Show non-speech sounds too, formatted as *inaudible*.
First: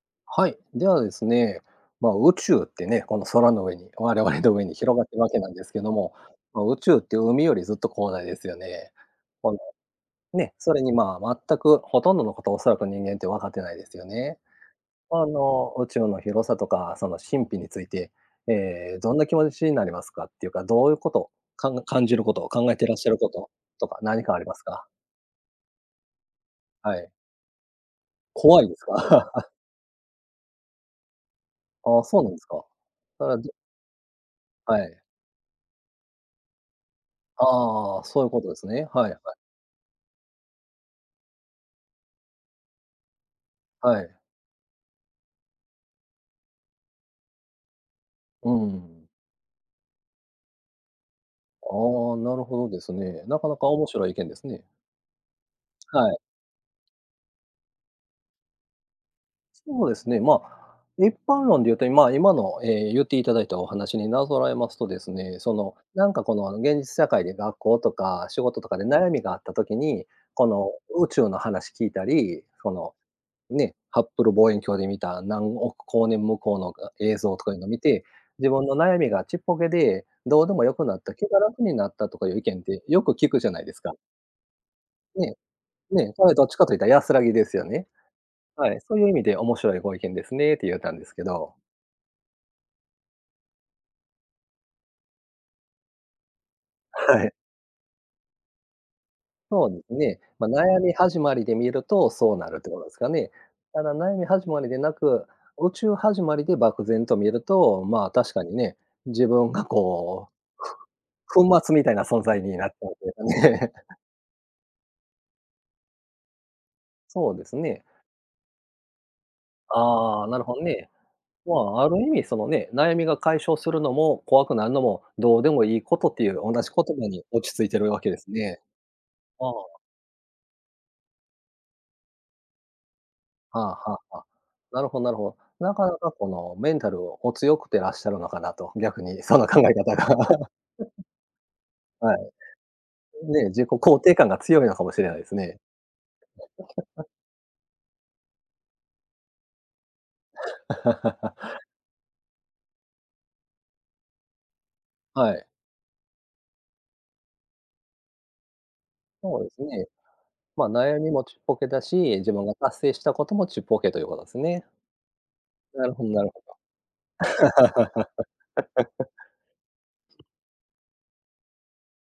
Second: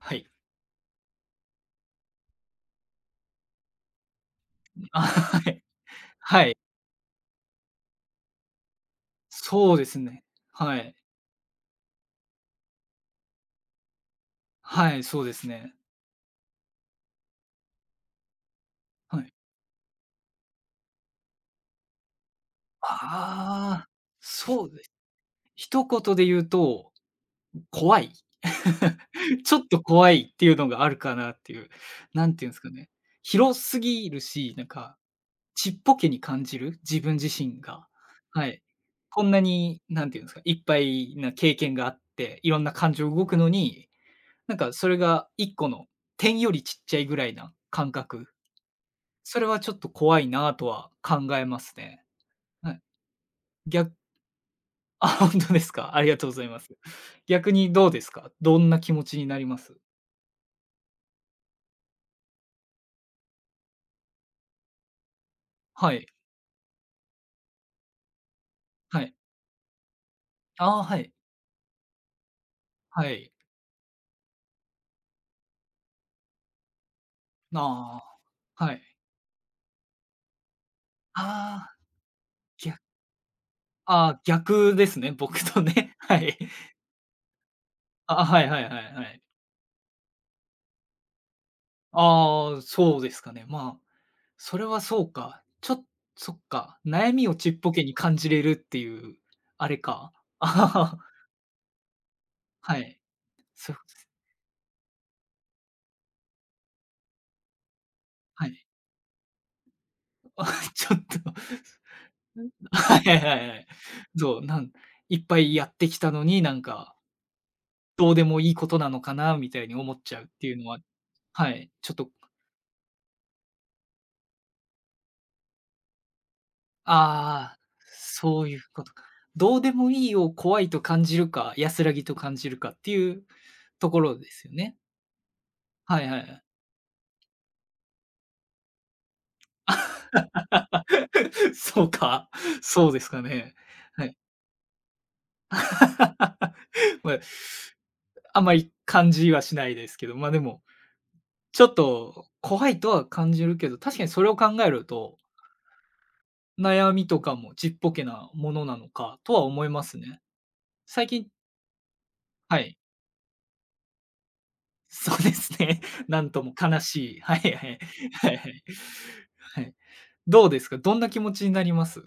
はい。はい、ではですね、ま、宇宙ってね、この空の上に、我々の上に広あ、がって、わけは、なはんい。ですけども、はい。ま、宇宙って海よりずっと広大ですよね。この、そうですね、ね、そはれに、い。まあ、全くほとんどのこと、おそらく人間ってわかってないですよね。はい、そあうですの、ね。宇宙の広さとかその神秘について、ええ、どんはない。気持ちになりますかっていうか、どういうことかん感じること、考えてあ、らっしゃることあとあ、か何かありますそうで、か？一言でゆうと、はい。怖い。怖いんですか？*chuckles* *chuckles* ちょっと怖いってゆうのがあるかなっていう、ああ、そうななんんでてすゆんすか。かね、それは、ど広すぎるし、なんはか、い。ちっぽけに感じる、自分自あ身が、あああ、そういうこはとでい。すね。はいはこんい。なに、なんてゆんすか、いっぱいな経験があって、いろんな感情動くのに、はい。なんかそれが1個の点よりちっちゃいぐらいな感覚。うんうん。それはちょっと怖いなあとは考えますね。ああ、なるほどはでい。すね。なかなかぎ面ゃ白い意見ですね。あ、ほんとですか、あはりがい。とうございます。逆にどうですか、どんな気持ちになります？そうですね、ま、一般論でゆうと、ま、今のええ、ゆっていただいたお話になぞらえますとですね、その、はい。なんかこの現実世界で、学校とか仕事とかでは悩い。みがあった時に、この、ああ、は宇い。宙の話聞いたり、その、はい。ね、ハッブル望遠鏡で見た、何億光年向こうの、が映像とかゆな、うの見あて、自あ、分はのい。悩みがちっぽけでどうでもよくなった、気が楽あにあ。なったとかゆう意見っぎゃてよく聞くじゃないですか。ああ、逆ですね、ね僕とね、え。ねえ、はそれい。どっちかと言った安らぎですよね。あ、ははいはいははいい、そうはいう意い。味で面白いご意見ですねってゆうたんですけど。ああああ、そうですかね、まあ、それはそうか、ちょそっか、悩はみい。をちっぽけに感じれるってゆう、そあうれですか。ね。ま、悩み *laughs* 始まりで見るとそうなるってはことですい、かね。そただ、悩み始まりでなく、宇宙始まりで漠然と見ると、まあ、確かはにい。ね、自分がこあ、はう、い、ちょっと、ふ粉末みたいな存在になっちゃうはといいうはいかはいはい。ね。そう、なんいっぱいやってきたのに、なんかそうですね。どうでもいいことなのかなみたいに思っちゃあうっあ、なるていほうどのは、ね。はまい、あ、あちょっる意と味そのね、悩みが解消するのも、怖くなるのも、どうでもいいことっていう、おなし言ああ葉に落あちあ、着いているわけですそうゆね。うことか。ああ。どうでもいいを怖いと感じるか、安らぎと感じるかってゆうはあ、とこはあろはあ。ですね。なるほどなるほど。なかなはいかはこい、あ。の、メンタル、お強くてらっしゃるのかなと、逆に、その考え方が。*laughs* *chuckles* そうはい。か、そうですかねえ、ね。自己肯はい。定感が強いのかもしれないですね。*laughs* *laughs* ま、あんま、い感じはしないですけど、ま、でも、ちょ *laughs* っと怖いとは感じるけど、確かにそれを考えると、はい。悩みとかもちっぽけなものなのかとそはうです思いまね。すね。ま、悩最みも近ちっぽけだし、自分がはい。達成したこともちっぽけということすね。そうですね。なるほどななんるほとも悲しい。はいはど。い、はいはい。はい。*laughs* どうですか、どんな気持ちになります？